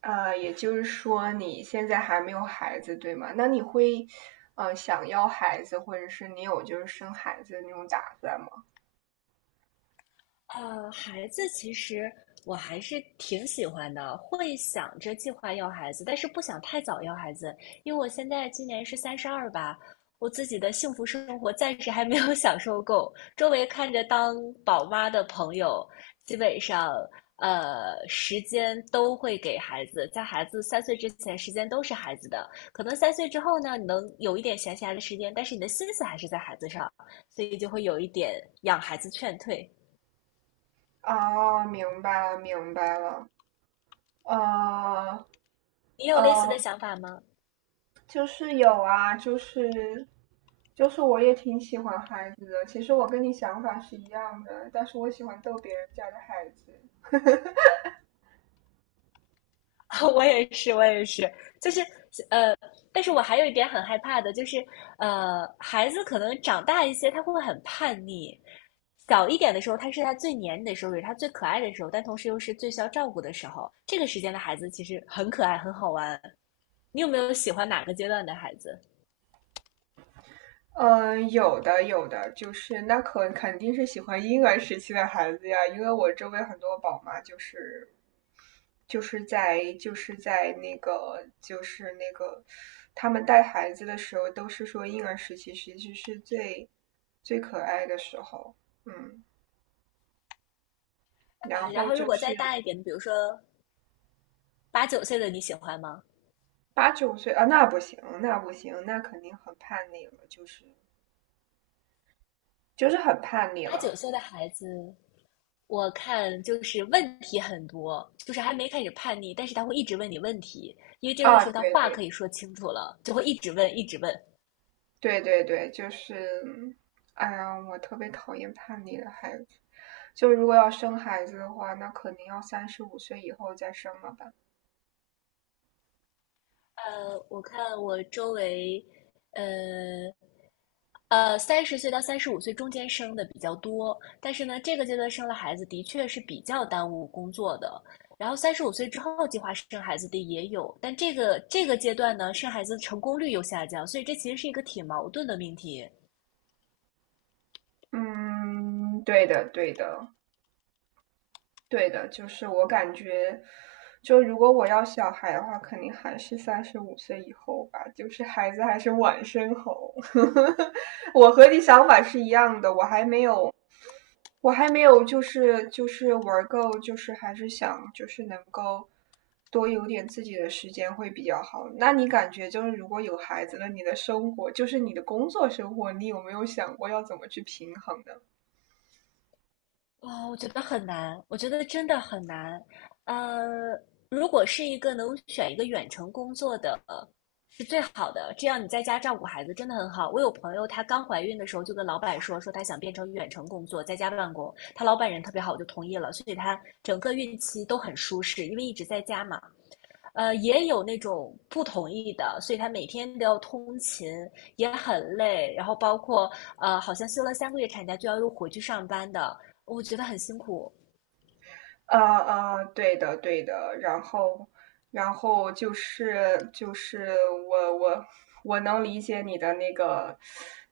也就是说你现在还没有孩子，对吗？那你会，想要孩子，或者是你有生孩子的那种打算吗？孩子其实我还是挺喜欢的，会想着计划要孩子，但是不想太早要孩子，因为我现在今年是32吧，我自己的幸福生活暂时还没有享受够。周围看着当宝妈的朋友，基本上时间都会给孩子，在孩子三岁之前，时间都是孩子的。可能三岁之后呢，你能有一点闲暇的时间，但是你的心思还是在孩子上，所以就会有一点养孩子劝退。啊，明白了，明白了。呃你有类似呃，的想法吗？就是有啊，就是我也挺喜欢孩子的。其实我跟你想法是一样的，但是我喜欢逗别人家的孩子。我也是，我也是，就是呃，但是我还有一点很害怕的，就是孩子可能长大一些，他会很叛逆。小一点的时候，他是他最黏你的时候，也是他最可爱的时候，但同时又是最需要照顾的时候。这个时间的孩子其实很可爱，很好玩。你有没有喜欢哪个阶段的孩子？嗯，有的有的，就是那可肯定是喜欢婴儿时期的孩子呀，因为我周围很多宝妈就是就是在就是在那个就是那个，他们带孩子的时候都是说婴儿时期其实是最可爱的时候。嗯，然然后后就如果是再大一点，比如说八九岁的，你喜欢吗？8、9岁啊，那不行，那不行，那肯定很叛逆了，就是很叛逆八九了。岁的孩子，我看就是问题很多，就是还没开始叛逆，但是他会一直问你问题，因为这个啊，时候他对话对可以说清楚了，就会一直问，一直问。对对对，就是，哎呀，我特别讨厌叛逆的孩子。就如果要生孩子的话，那肯定要三十五岁以后再生了吧？我看我周围，呃30岁到35岁中间生的比较多，但是呢，这个阶段生了孩子的确是比较耽误工作的。然后三十五岁之后计划生孩子的也有，但这个阶段呢，生孩子成功率又下降，所以这其实是一个挺矛盾的命题。嗯，对的，对的，对的，就是我感觉，就如果我要小孩的话，肯定还是三十五岁以后吧，就是孩子还是晚生好。我和你想法是一样的，我还没有就是玩够，就是还是想就是能够多有点自己的时间会比较好。那你感觉就是如果有孩子了，你的生活就是你的工作生活，你有没有想过要怎么去平衡呢？哦，我觉得很难，我觉得真的很难。呃，如果是一个能选一个远程工作的，是最好的。这样你在家照顾孩子真的很好。我有朋友，她刚怀孕的时候就跟老板说，说她想变成远程工作，在家办公。她老板人特别好，就同意了，所以她整个孕期都很舒适，因为一直在家嘛。也有那种不同意的，所以他每天都要通勤，也很累。然后包括好像休了3个月产假就要又回去上班的，我觉得很辛苦。对的对的，然后就是我我能理解你的那个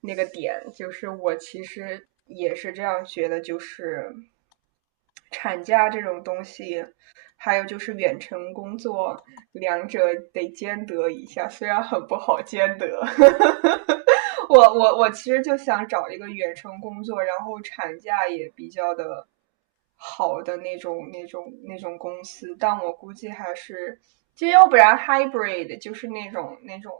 那个点，就是我其实也是这样觉得，就是产假这种东西，还有就是远程工作，两者得兼得一下，虽然很不好兼得。我其实就想找一个远程工作，然后产假也比较的好的那种公司，但我估计还是，就要不然 hybrid 就是那种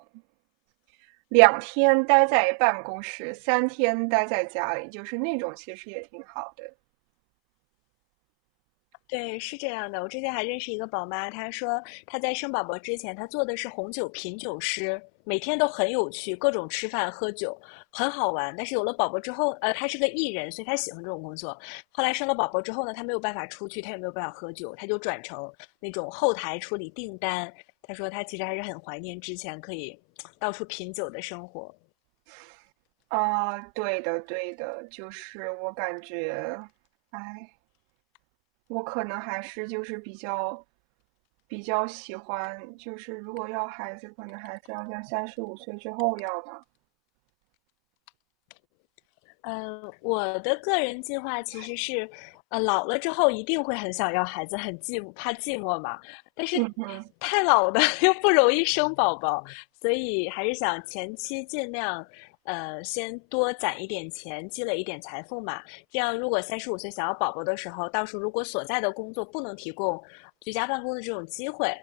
2天待在办公室，3天待在家里，就是那种其实也挺好的。对，是这样的。我之前还认识一个宝妈，她说她在生宝宝之前，她做的是红酒品酒师，每天都很有趣，各种吃饭喝酒，很好玩。但是有了宝宝之后，她是个艺人，所以她喜欢这种工作。后来生了宝宝之后呢，她没有办法出去，她也没有办法喝酒，她就转成那种后台处理订单。她说她其实还是很怀念之前可以 到处品酒的生活。啊、对的对的，就是我感觉，哎，我可能还是就是比较喜欢，就是如果要孩子，可能还是要在三十五岁之后要吧。我的个人计划其实是，老了之后一定会很想要孩子，很寂寞，怕寂寞嘛。但是太老的 又不容易生宝宝，所以还是想前期尽量，先多攒一点钱，积累一点财富嘛。这样，如果三十五岁想要宝宝的时候，到时候如果所在的工作不能提供居家办公的这种机会，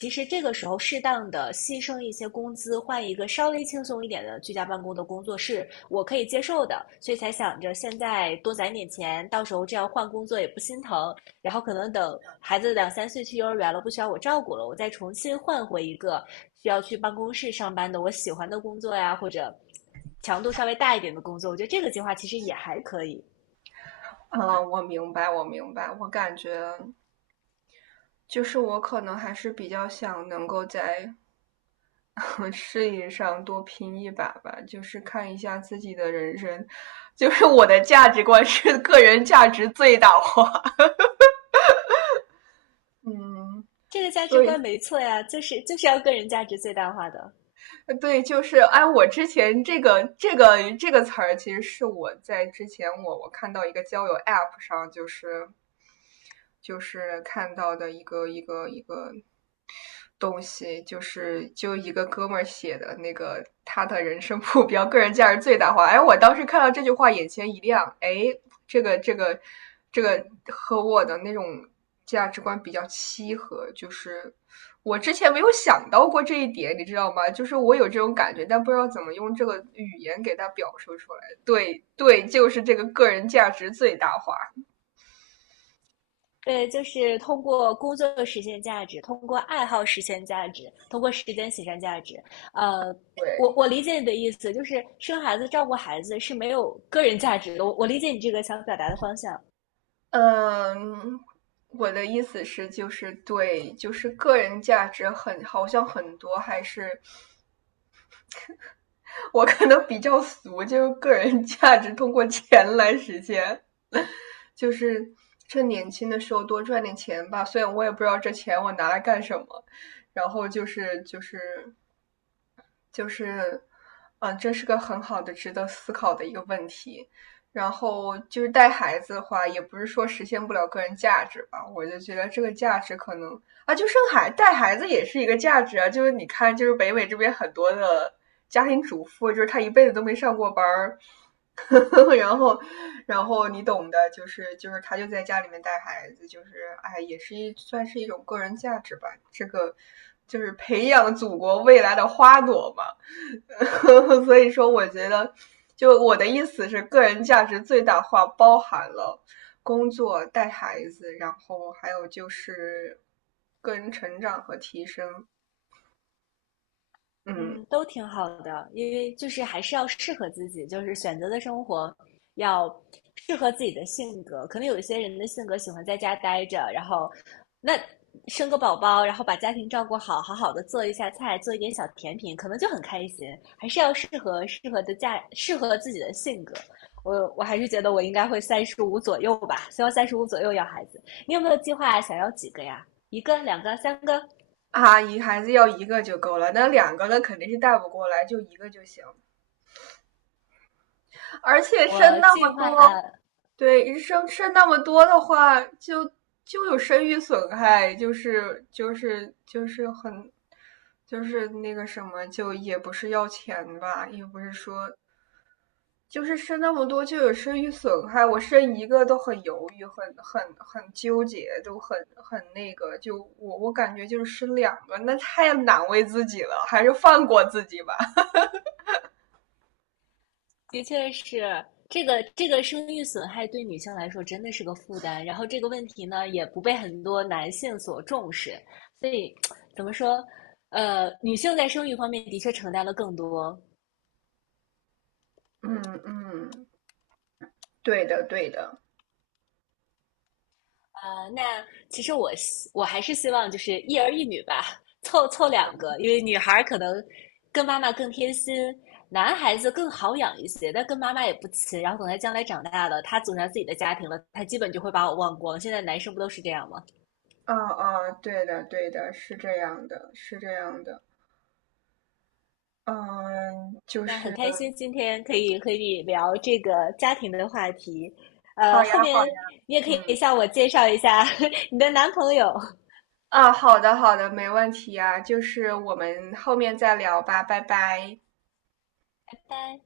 其实这个时候适当的牺牲一些工资，换一个稍微轻松一点的居家办公的工作是我可以接受的，所以才想着现在多攒点钱，到时候这样换工作也不心疼，然后可能等孩子两三岁去幼儿园了，不需要我照顾了，我再重新换回一个需要去办公室上班的我喜欢的工作呀，或者强度稍微大一点的工作，我觉得这个计划其实也还可以，嗯，我明白，我明白，我感觉就是我可能还是比较想能够在 事业上多拼一把吧，就是看一下自己的人生，就是我的价值观是个人价值最大化。嗯，这个价值所以观没错呀，就是要个人价值最大化的。对，就是哎，我之前这个词儿，其实是我在之前我看到一个交友 App 上，就是看到的一个东西，就是就一个哥们儿写的那个他的人生目标、个人价值最大化。哎，我当时看到这句话，眼前一亮。哎，这个这个这个和我的那种价值观比较契合，就是我之前没有想到过这一点，你知道吗？就是我有这种感觉，但不知道怎么用这个语言给他表述出来。对对，就是这个个人价值最大化。对，就是通过工作实现价值，通过爱好实现价值，通过时间实现价值。呃，对，我理解你的意思，就是生孩子、照顾孩子是没有个人价值的。我理解你这个想表达的方向，嗯，我的意思是，就是对，就是个人价值很，好像很多还是我可能比较俗，就是个人价值通过钱来实现。就是趁年轻的时候多赚点钱吧。虽然我也不知道这钱我拿来干什么，然后就是就是就是，嗯，这是个很好的、值得思考的一个问题。然后就是带孩子的话，也不是说实现不了个人价值吧，我就觉得这个价值可能啊，就生孩带孩子也是一个价值啊。就是你看，就是北美这边很多的家庭主妇，就是她一辈子都没上过班儿，然后，然后你懂的，就是他就在家里面带孩子，就是哎，也是一算是一种个人价值吧。这个就是培养祖国未来的花朵嘛。所以说，我觉得，就我的意思是，个人价值最大化包含了工作、带孩子，然后还有就是个人成长和提升。嗯，嗯，都挺好的，因为就是还是要适合自己，就是选择的生活要适合自己的性格。可能有一些人的性格喜欢在家待着，然后那生个宝宝，然后把家庭照顾好，好好的做一下菜，做一点小甜品，可能就很开心。还是要适合自己的性格。我还是觉得我应该会三十五左右吧，希望三十五左右要孩子。你有没有计划想要几个呀？一个、两个、三个？阿姨，一孩子要一个就够了，那两个呢肯定是带不过来，就一个就行。而且生我那计么多，划对，生那么多的话，就就有生育损害，就是很，就是那个什么，就也不是要钱吧，也不是说，就是生那么多就有生育损害，我生一个都很犹豫，很纠结，都很那个，就我感觉就是生两个，那太难为自己了，还是放过自己吧。的确是这个这个生育损害对女性来说真的是个负担，然后这个问题呢也不被很多男性所重视，所以怎么说，女性在生育方面的确承担了更多嗯嗯，对的对的。啊、那其实我还是希望就是一儿一女吧，凑凑两个，因为女孩可能跟妈妈更贴心。男孩子更好养一些，但跟妈妈也不亲。然后等他将来长大了，他组成自己的家庭了，他基本就会把我忘光。现在男生不都是这样吗？啊啊，对的，对的，是这样的，是这样的。嗯，就那很是开心今天可以和你聊这个家庭的话题，好呀，后好呀，面你也可以嗯，向我介绍一下 你的男朋友。啊，好的，好的，没问题呀，就是我们后面再聊吧，拜拜。拜拜。